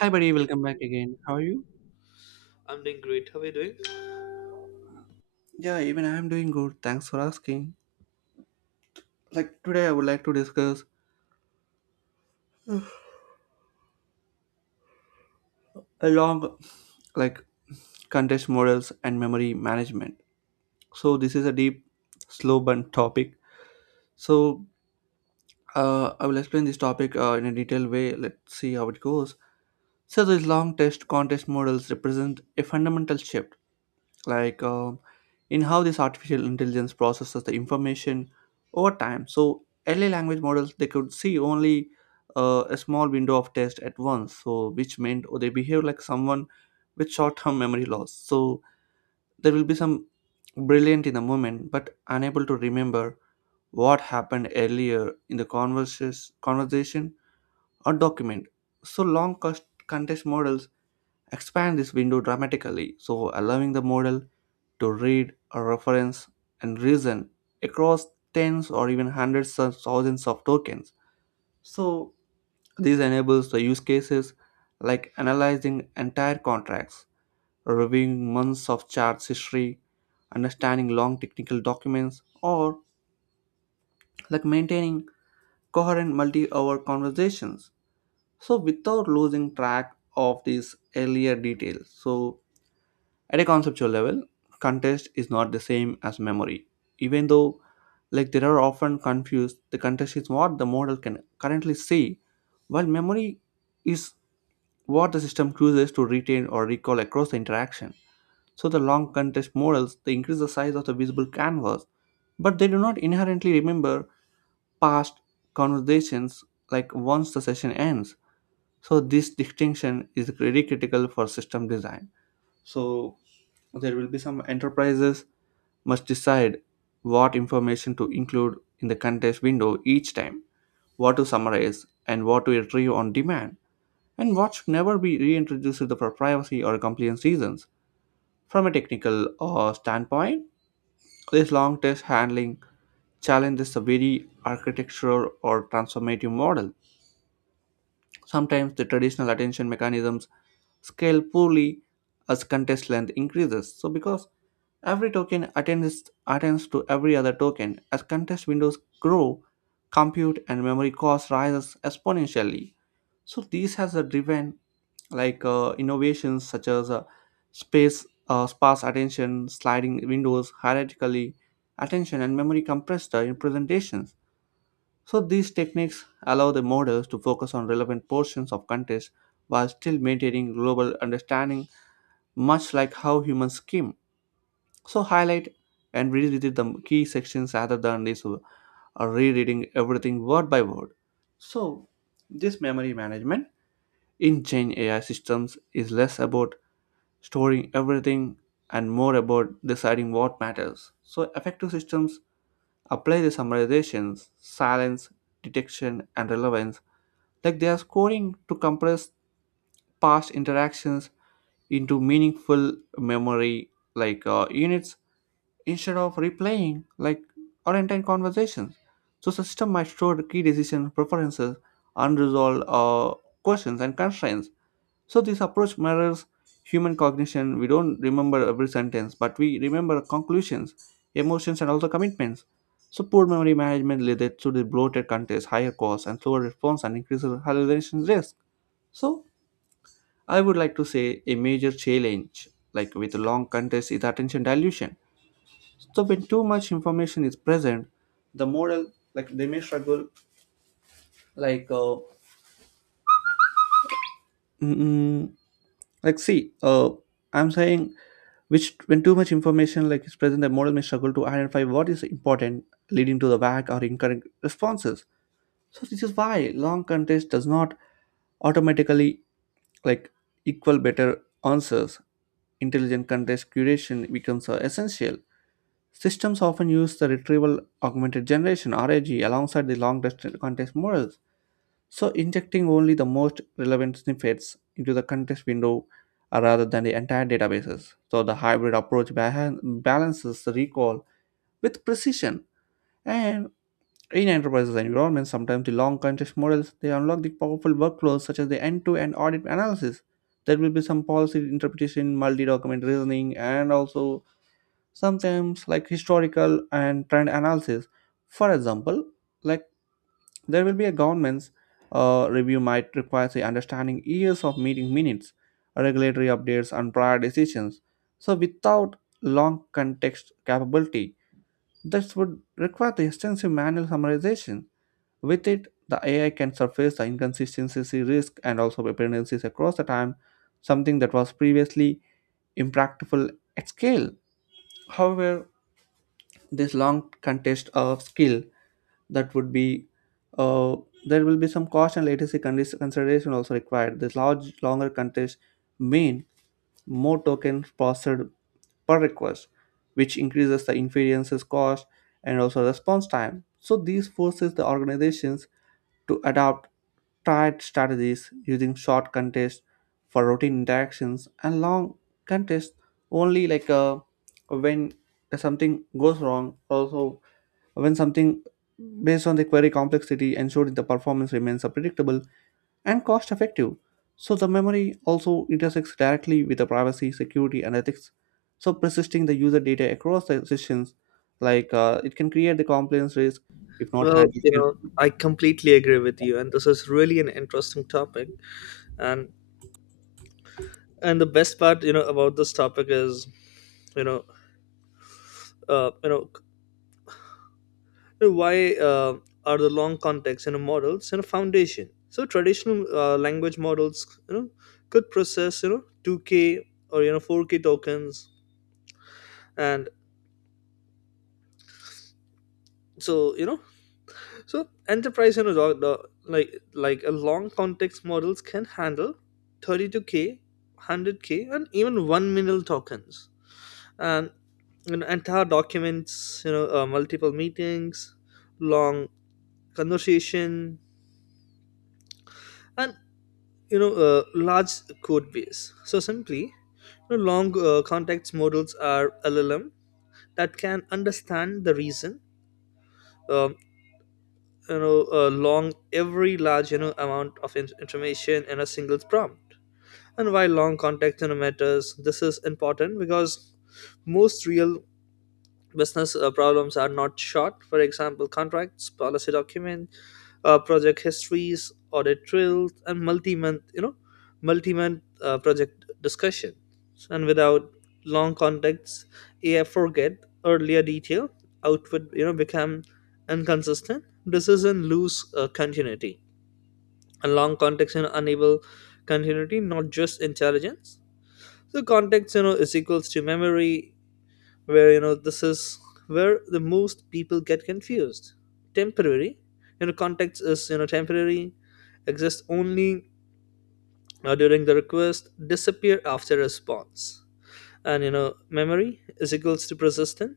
Hi, buddy. Welcome back again. How are you? I'm doing great. How are you doing? Yeah, even I am doing good. Thanks for asking. Like today, I would like to discuss a long, like contest models and memory management. So this is a deep, slow burn topic. So I will explain this topic in a detailed way. Let's see how it goes. So these long test contest models represent a fundamental shift like um, in how this artificial intelligence processes the information over time. So early language models, they could see only a small window of text at once, so which meant oh, they behave like someone with short-term memory loss. So there will be some brilliant in the moment but unable to remember what happened earlier in the conversation or document. So context models expand this window dramatically, so allowing the model to read, a reference, and reason across tens or even hundreds of thousands of tokens. So this enables the use cases like analyzing entire contracts, reviewing months of charts history, understanding long technical documents, or like maintaining coherent multi hour conversations. So, without losing track of these earlier details. So at a conceptual level, contest is not the same as memory. Even though like they are often confused, the contest is what the model can currently see, while memory is what the system chooses to retain or recall across the interaction. So the long contest models, they increase the size of the visible canvas, but they do not inherently remember past conversations like once the session ends. So this distinction is really critical for system design. So there will be some enterprises must decide what information to include in the contest window each time, what to summarize and what to retrieve on demand, and what should never be reintroduced for privacy or compliance reasons. From a technical standpoint, this long test handling challenges the very architecture or transformative model. Sometimes the traditional attention mechanisms scale poorly as contest length increases. So because every token attends to every other token, as contest windows grow, compute and memory cost rises exponentially. So this has a driven innovations such as space sparse attention, sliding windows, hierarchically attention and memory compressed in presentations. So these techniques allow the models to focus on relevant portions of context while still maintaining global understanding, much like how humans skim. So highlight and revisit the key sections rather than this rereading everything word by word. So this memory management in Gen AI systems is less about storing everything and more about deciding what matters. So effective systems apply the summarizations, silence, detection, and relevance like they are scoring to compress past interactions into meaningful memory units instead of replaying like or entire conversations. So system might store key decision preferences, unresolved questions and constraints. So this approach mirrors human cognition. We don't remember every sentence, but we remember conclusions, emotions, and also commitments. So poor memory management led to the bloated contest, higher costs and slower response, and increased hallucination risk. So, I would like to say a major challenge, like with long contests, is attention dilution. So, when too much information is present, the model, like they may struggle, like, mm, like see, I'm saying, which when too much information like is present, the model may struggle to identify what is important, leading to the vague or incorrect responses. So this is why long contest does not automatically like equal better answers. Intelligent contest curation becomes essential. Systems often use the retrieval augmented generation rag alongside the long distance contest models, so injecting only the most relevant snippets into the contest window rather than the entire databases. So the hybrid approach balances the recall with precision. And in enterprises and environments, sometimes the long context models, they unlock the powerful workflows such as the end-to-end audit analysis. There will be some policy interpretation, multi-document reasoning, and also sometimes like historical and trend analysis. For example, like there will be a government's review might require the understanding years of meeting minutes, regulatory updates, and prior decisions. So without long context capability, this would require the extensive manual summarization. With it, the AI can surface the inconsistency risk and also dependencies across the time, something that was previously impractical at scale. However, this long contest of skill that would be uh, there will be some cost and latency consideration also required. This large longer contests mean more tokens processed per request, which increases the inferences cost and also response time. So these forces the organizations to adopt tight strategies, using short contests for routine interactions and long contests only when something goes wrong, also when something based on the query complexity, ensuring the performance remains so predictable and cost effective. So the memory also intersects directly with the privacy security and ethics. So persisting the user data across the sessions it can create the compliance risk if not Well, handled carefully. I completely agree with you, and this is really an interesting topic. And and the best part, about this topic is, you know, uh, you know, why are the long context, models, foundation. So traditional language models, could process, 2K or 4K tokens, and so you know So enterprise, and know, like a long context models can handle 32K, 100K, and even 1 million tokens, and entire documents, multiple meetings, long conversation, and large code base. So simply, long context models are LLM that can understand the reason. Um, Long every large amount of information in a single prompt. And while long contact center matters, this is important because most real business problems are not short. For example, contracts, policy document, project histories, audit trails, and multi-month project discussion. And without long contacts, AI forget earlier detail, output, become inconsistent. Decision lose continuity. And long contacts enable continuity, not just intelligence. So context, is equals to memory, where this is where the most people get confused. Temporary, context is temporary, exists only during the request, disappear after response, and memory is equals to persistent,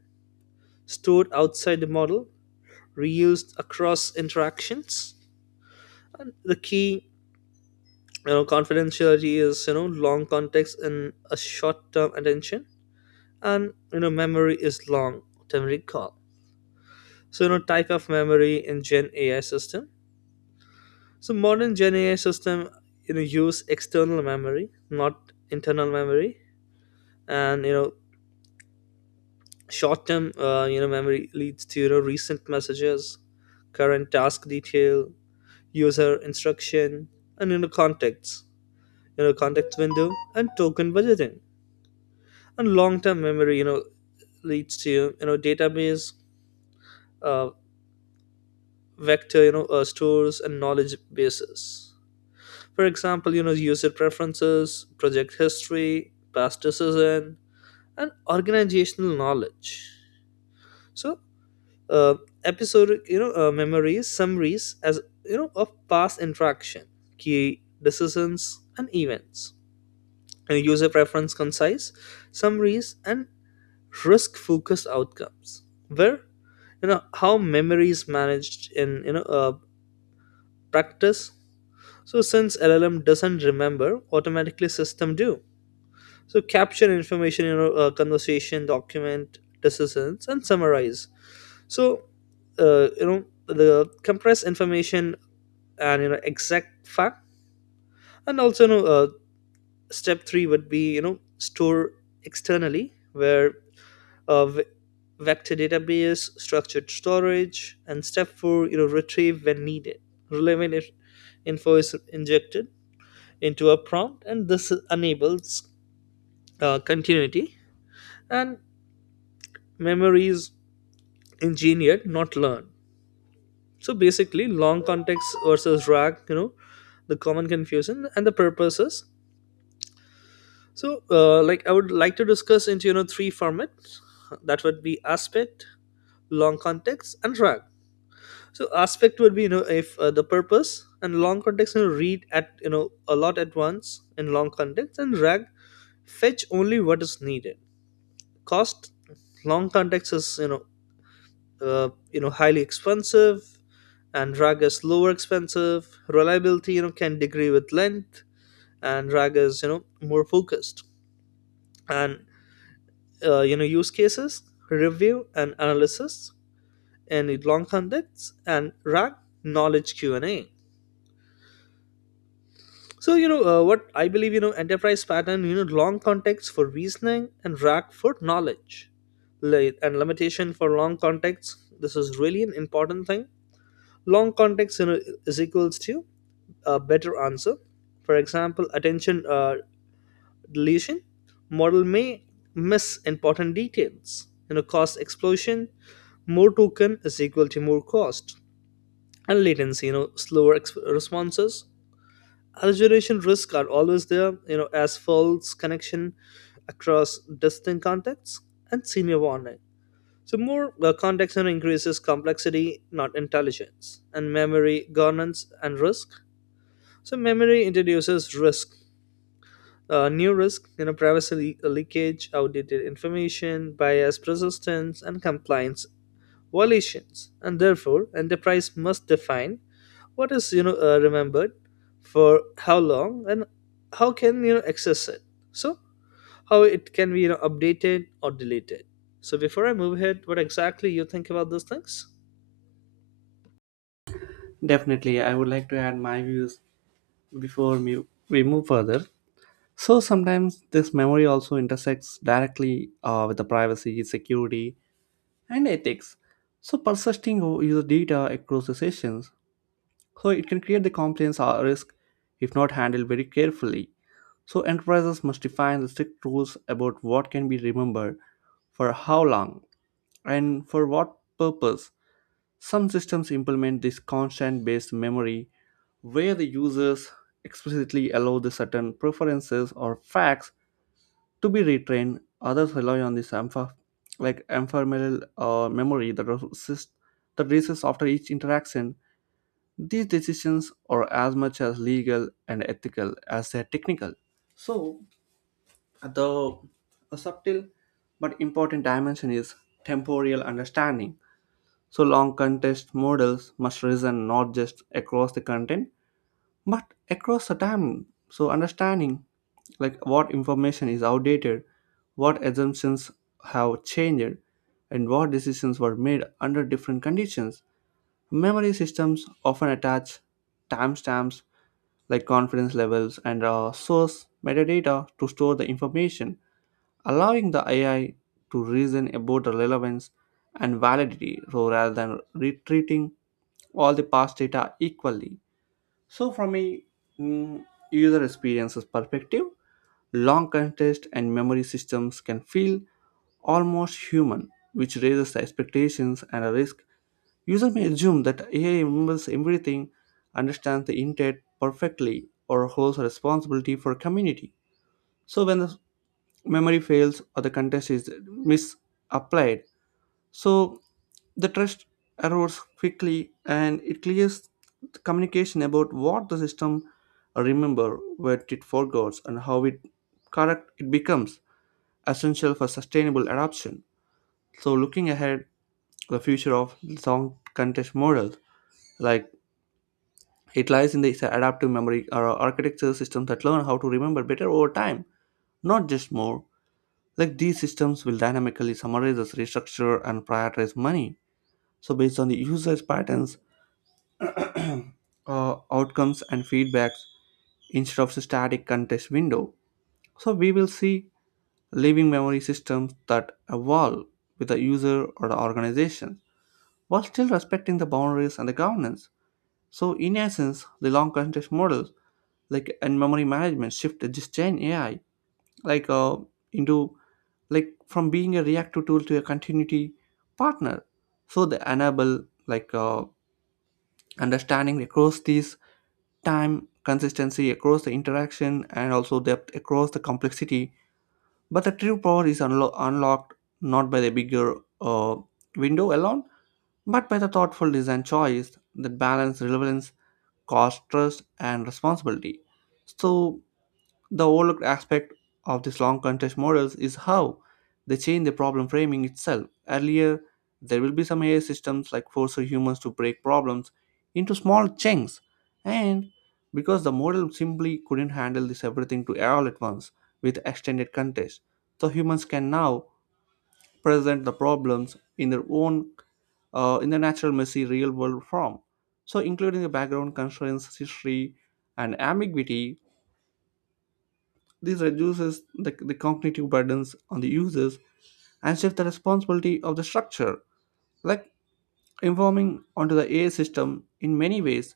stored outside the model, reused across interactions, and the key. Confidentiality is long context and a short term attention, and memory is long term recall. So type of memory in gen ai system. So modern gen ai system use external memory, not internal memory. And short term memory leads to recent messages, current task detail, user instruction, and contacts, context window and token budgeting. And long term memory leads to database, uh, vector stores, and knowledge bases. For example, user preferences, project history, past decision, and organizational knowledge. So uh, episodic memories summaries, as of past interaction, key decisions and events, and user preference concise summaries and risk focused outcomes. Where how memory is managed in practice. So since LLM doesn't remember, automatically system do. So capture information in a conversation, document decisions, and summarize. So the compress information and exact fact. And also step three would be store externally, where uh, v- vector database, structured storage, and step four retrieve when needed. Relevant info is injected into a prompt, and this enables continuity. And memory is engineered, not learned. So basically, long context versus RAG, the common confusion and the purposes. So, I would like to discuss into three formats. That would be aspect, long context, and RAG. So aspect would be if the purpose and long context read at a lot at once in long context, and RAG fetch only what is needed. Cost. Long context is highly expensive, and rag is lower expensive. Reliability can degree with length, and rag is more focused. And use cases, review and analysis in long contexts and rag, knowledge Q&A. So what I believe. Enterprise pattern. Long context for reasoning and rack for knowledge. And limitation for long context. This is really an important thing. Long context is equals to a better answer. For example, attention deletion model may miss important details. Cost explosion. More token is equal to more cost and latency. Slower responses. Exaggeration risks are always there, as false connection across distinct contexts and senior warning. So more context increases complexity, not intelligence. And memory governance and risk. So memory introduces risk, new risk, privacy leakage, outdated information, bias persistence, and compliance volitions. And therefore enterprise must define what is remembered for how long, and how can access it. So how it can be updated or deleted. So before I move ahead, what exactly you think about those things? Definitely, I would like to add my views before we move further. So sometimes this memory also intersects directly with the privacy security and ethics. So persisting user data across the sessions, so it can create the compliance or risk if not handled very carefully. So enterprises must define the strict rules about what can be remembered, for how long and for what purpose. Some systems implement this constant based memory where the users explicitly allow the certain preferences or facts to be retrained. Others rely on this ampha, like ephemeral memory that that resists after each interaction. These decisions are as much as legal and ethical as they are technical. So the a subtle but important dimension is temporal understanding. So, long contest models must reason not just across the content but across the time. So understanding like what information is outdated, what assumptions have changed, and what decisions were made under different conditions. Memory systems often attach timestamps like confidence levels and source metadata to store the information, allowing the AI to reason about the relevance and validity, so rather than retreating all the past data equally. So, from a mm, user experiences perspective, long contest and memory systems can feel almost human, which raises the expectations and a risk. User may assume that AI remembers everything, understands the intent perfectly, or holds a responsibility for community. So, when the memory fails or the contest is misapplied, so the trust erodes quickly and it clears the communication about what the system remember, what it forgets, and how it correct it becomes essential for sustainable adoption. So looking ahead, the future of song contest models like it lies in the adaptive memory or architecture systems that learn how to remember better over time, not just more. Like these systems will dynamically summarize, restructure, and prioritize money. So based on the user's patterns, outcomes and feedbacks instead of static context window. So we will see living memory systems that evolve with the user or the organization while still respecting the boundaries and the governance. So in essence, the long context models like and memory management shift just Gen AI like into like from being a reactive tool to a continuity partner. So they enable like uh, understanding across these time, consistency across the interaction, and also depth across the complexity. But the true power is unlocked not by the bigger uh, window alone, but by the thoughtful design choice that balance relevance, cost, trust, and responsibility. So the overlooked aspect of these long contest models is how they change the problem framing itself. Earlier, there will be some AI systems like force humans to break problems into small chunks, and because the model simply couldn't handle this everything to all at once with extended contest, so humans can now present the problems in their own in the natural messy real world form. So, including the background constraints, history, and ambiguity, this reduces the cognitive burdens on the users and shifts the responsibility of the structure, like informing onto the AI system in many ways.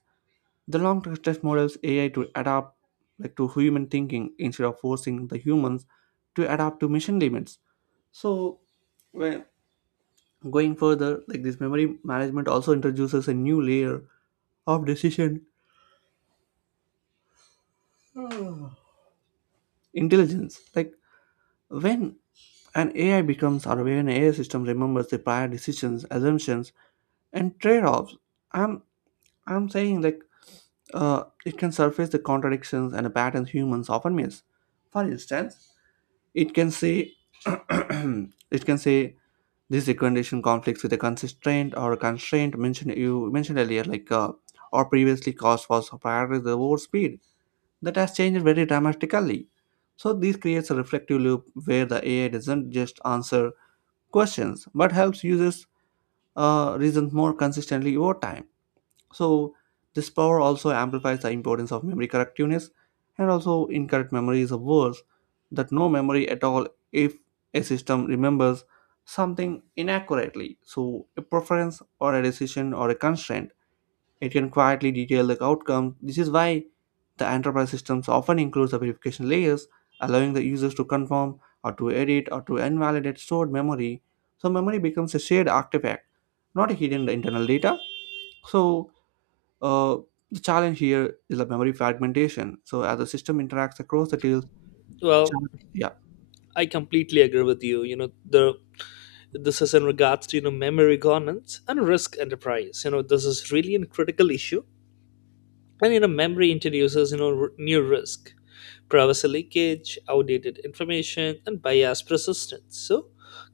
The long test models AI to adapt like to human thinking instead of forcing the humans to adapt to mission limits. So when going further, like this memory management also introduces a new layer of decision intelligence. Like when an AI becomes aware, an AI system remembers the prior decisions, assumptions, and trade-offs. I'm i'm saying, like, it can surface the contradictions and the patterns humans often miss. For instance, it can say it can say this recommendation conflicts with a constraint or a constraint mentioned you mentioned earlier, like, or previously cost was prioritized over speed, that has changed very dramatically. So this creates a reflective loop where the AI doesn't just answer questions but helps users reason more consistently over time. So this power also amplifies the importance of memory correctiveness, and also incorrect memory is worse that no memory at all. If a system remembers something inaccurately, so a preference or a decision or a constraint, it can quietly detail the outcome. This is why the enterprise systems often includes the verification layers, allowing the users to confirm or to edit or to invalidate stored memory. So memory becomes a shared artifact, not a hidden internal data. So uh, the challenge here is the memory fragmentation. So as the system interacts across the details, Well, yeah, I completely agree with you. You know the This is in regards to memory governance and risk enterprise. This is really a critical issue. And memory introduces new risk, privacy leakage, outdated information, and biased persistence. So,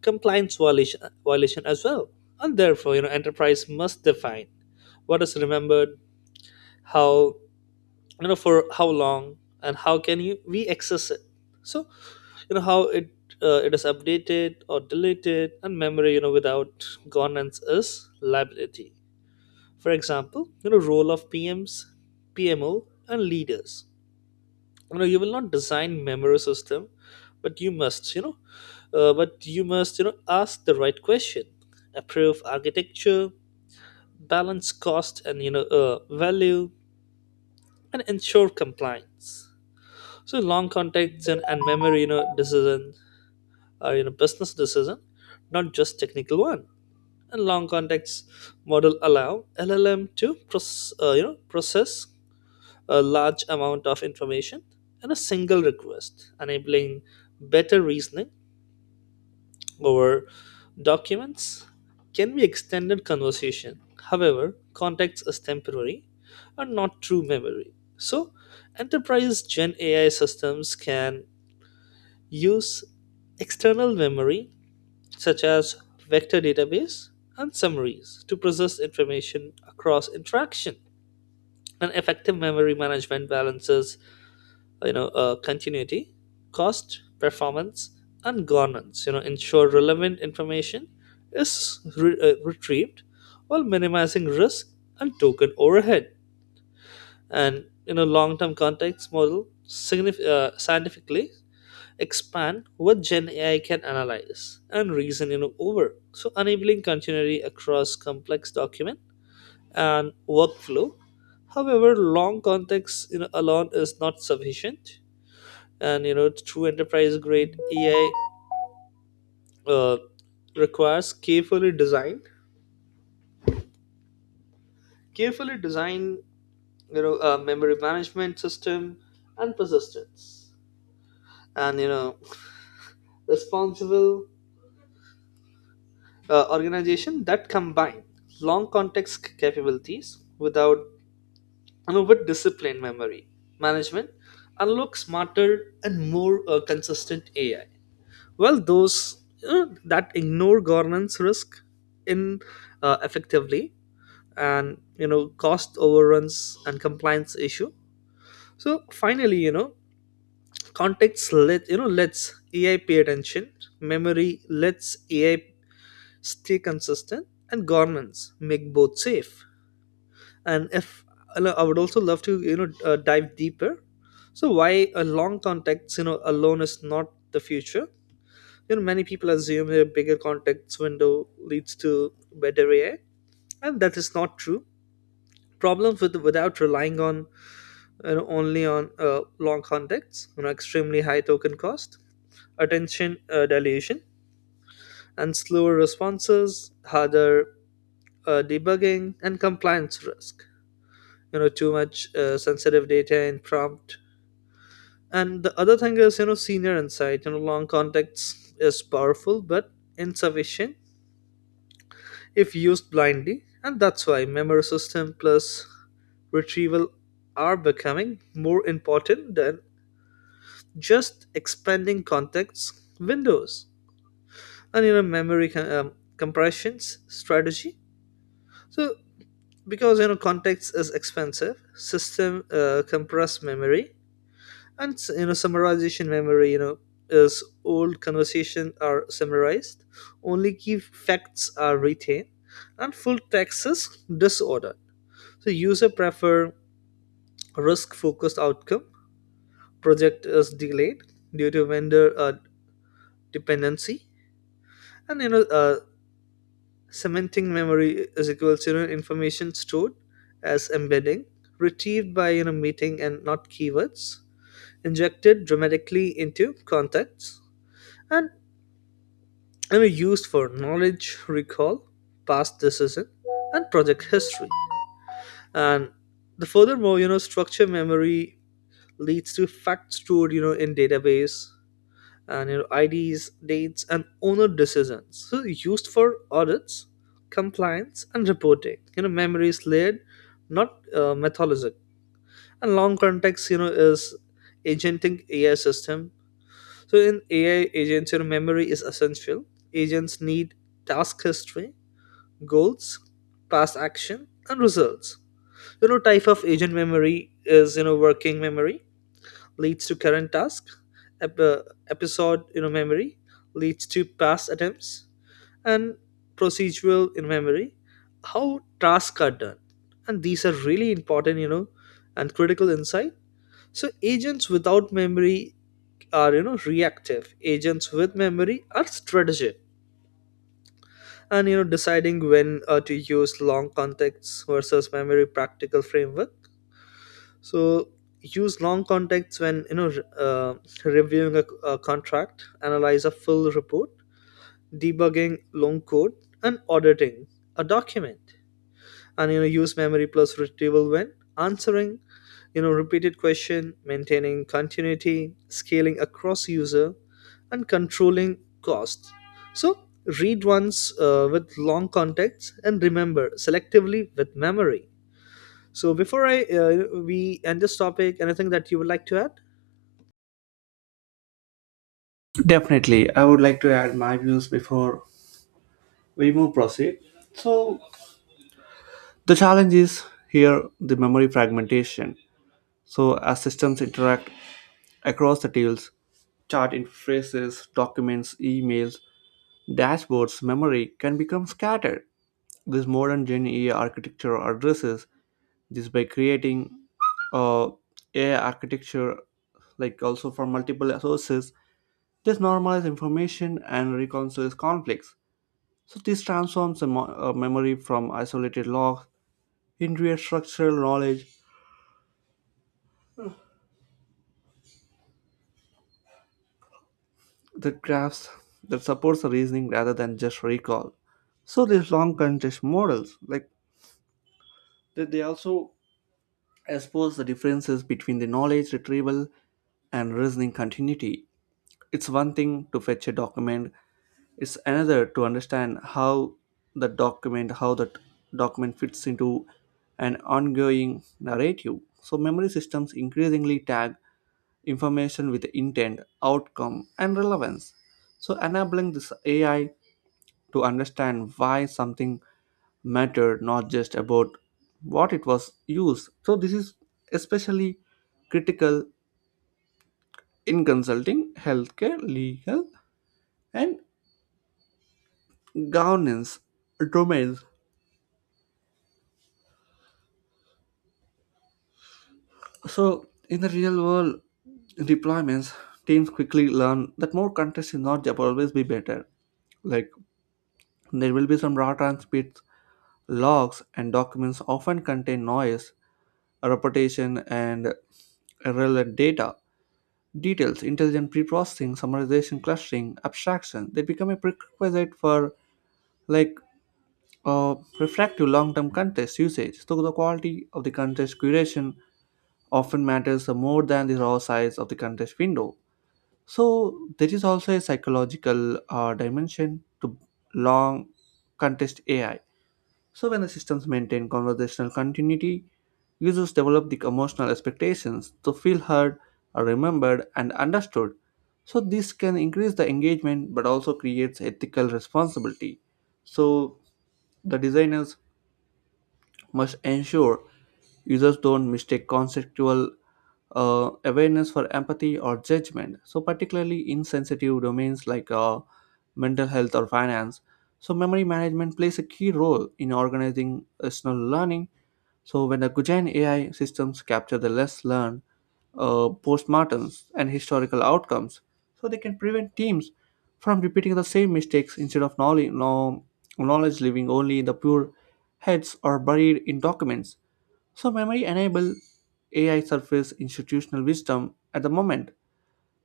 compliance violation as well. And therefore, enterprise must define what is remembered, how you know for how long, and how can you we access it. So, how it it is updated or deleted. And memory without governance is liability. For example, role of PMs, PMO, and leaders. You will not design memory system, but you must ask the right question, approve architecture, balance cost and value, and ensure compliance. So long contacts and memory decision are business decision, not just technical one. And long contacts model allow llm to process process a large amount of information in a single request, enabling better reasoning over documents, can be extended conversation. However, context is temporary and not true memory. So, enterprise Gen AI systems can use external memory, such as vector database and summaries, to process information across interaction. An effective memory management balances continuity, cost, performance, and governance. Ensure relevant information is retrieved while minimizing risk and token overhead. And in a long-term context model, scientifically expand what gen ai can analyze and reason over, so enabling continuity across complex document and workflow. However, long context alone is not sufficient. And true enterprise grade ai uh, requires carefully designed memory management system and persistence. And responsible organization that combine long context capabilities without, with disciplined memory management, and look smarter and more consistent ai. Well, those that ignore governance risk in, effectively, and cost overruns and compliance issue. So finally, context let, let's ai pay attention. Memory lets ai stay consistent, and governments make both safe. And if I would also love to dive deeper. So why a long context alone is not the future. Many people assume a bigger context window leads to better ai, and that is not true. Problems with, without relying on, and only on long contexts, extremely high token cost, attention dilution, and slower responses, harder debugging, and compliance risk. Too much sensitive data in prompt. And the other thing is, senior insight. Long context is powerful but insufficient if used blindly, and that's why memory system plus retrieval are becoming more important than just expanding context windows. And memory compressions strategy. So because context is expensive, system compress memory. And summarization memory, is old conversation are summarized, only key facts are retained, and full text is disordered. So user prefer risk focused outcome, project is delayed due to vendor dependency. And Cementing memory is equals to, information stored as embedding, retrieved by meeting and not keywords, injected dramatically into contexts, and used for knowledge recall, past decision, and project history. And the furthermore, structure memory leads to facts stored in database and your IDs, dates, and owner decisions. So used for audits, compliance, and reporting. Memory is layered, not methodologic. And long context, is agenting AI system. So in AI agents, your memory is essential. Agents need task history, goals, past action, and results. Type of agent memory is, working memory leads to current task, ep- uh, episode memory leads to past attempts, and procedural in memory how tasks are done. And these are really important, and critical insight. So agents without memory are, reactive. Agents with memory are strategic. And deciding when to use long contexts versus memory, practical framework. So use long contexts when, uh, reviewing a contract, analyze a full report, debugging long code, and auditing a document. And use memory plus retrieval when answering repeated question, maintaining continuity, scaling across user, and controlling costs. So read once with long contacts and remember selectively with memory. So before I we end this topic, anything that you would like to add? definitely. I would like to add my views before we move proceed. So the challenge is here the memory fragmentation. So as systems interact across the details, chart interfaces, documents, emails, dashboards, memory can become scattered. This modern Gen E A architecture addresses this by creating uh, AI architecture like also from multiple sources, this normalizes information and reconciles conflicts. So this transforms the memory from isolated logs into a structural knowledge that crafts that supports the reasoning rather than just recall. So these long contest models, like they also expose the differences between the knowledge retrieval and reasoning continuity. It's one thing to fetch a document, it's another to understand how the document how that document fits into an ongoing narrative. So memory systems increasingly tag information with intent, outcome, and relevance, so enabling this AI to understand why something mattered, not just about what it was used. So this is especially critical in consulting, healthcare, legal, and governance domains. So, in the real world deployments, teams quickly learn that more contests is not always be better. Like, there will be some raw transcripts, logs, and documents often contain noise, reputation, and irrelevant data. Details, intelligent pre-processing, summarization, clustering, abstraction, they become a prerequisite for, like, reflective long-term context usage. So the quality of the context curation often matters more than the raw size of the context window. So there is also a psychological dimension to long contest AI. So when the systems maintain conversational continuity, users develop the emotional expectations to feel heard, remembered, and understood. So this can increase the engagement but also creates ethical responsibility. So the designers must ensure users don't mistake conceptual awareness for empathy or judgment. So, particularly in sensitive domains like, mental health or finance. So, memory management plays a key role in organizing personal learning. So, when the Gujain AI systems capture the less learned, postmortems, and historical outcomes, so they can prevent teams from repeating the same mistakes instead of knowledge, no, knowledge living only in the pure heads or buried in documents. So memory enable AI surface institutional wisdom at the moment,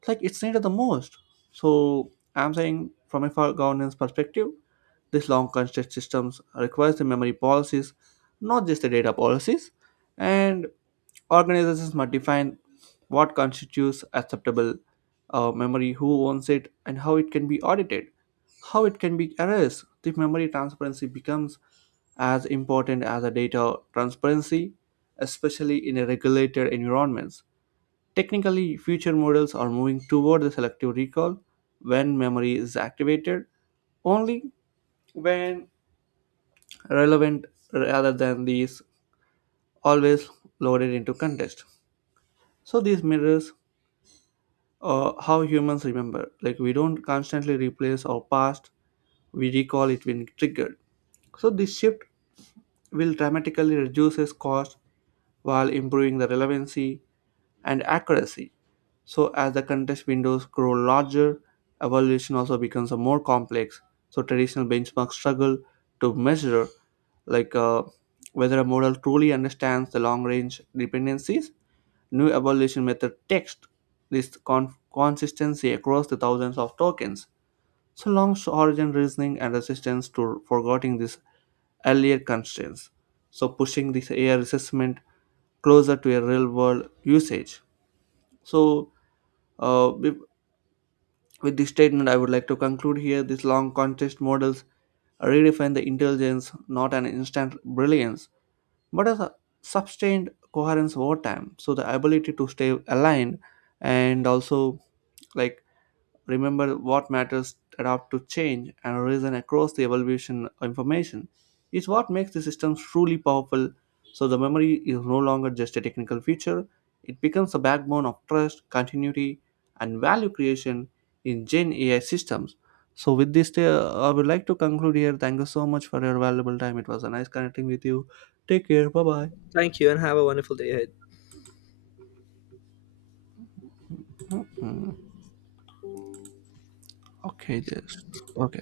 like it's needed the most. So I'm saying from a for governance perspective, these long construct systems requires the memory policies, not just the data policies, and organizations must define what constitutes acceptable memory, who owns it, and how it can be audited, how it can be erased. The memory transparency becomes as important as a data transparency, especially in a regulated environments. Technically, future models are moving toward the selective recall, when memory is activated only when relevant rather than these always loaded into context. So these mirrors how humans remember. Like, we don't constantly replace our past, we recall it when triggered. So this shift will dramatically reduces cost while improving the relevancy and accuracy. So, as the context windows grow larger, evaluation also becomes a more complex. So, traditional benchmarks struggle to measure, like, whether a model truly understands the long-range dependencies. New evaluation method text this consistency across the thousands of tokens. So, long origin reasoning and resistance to forgetting these earlier constraints. So, pushing this AI assessment closer to a real-world usage. So, uh, with, with this statement, I would like to conclude here. These long contest models redefine the intelligence, not an instant brilliance, but as a sustained coherence over time. So, the ability to stay aligned and also, like, remember what matters, adapt to change, and reason across the evolution information is what makes the systems truly powerful. So the memory is no longer just a technical feature, it becomes the backbone of trust, continuity, and value creation in Gen AI systems. So with this, I would like to conclude here. Thank you so much for your valuable time. It was a nice connecting with you. Take care. Bye Thank you, and have a wonderful day ahead. bye. Okay, just okay.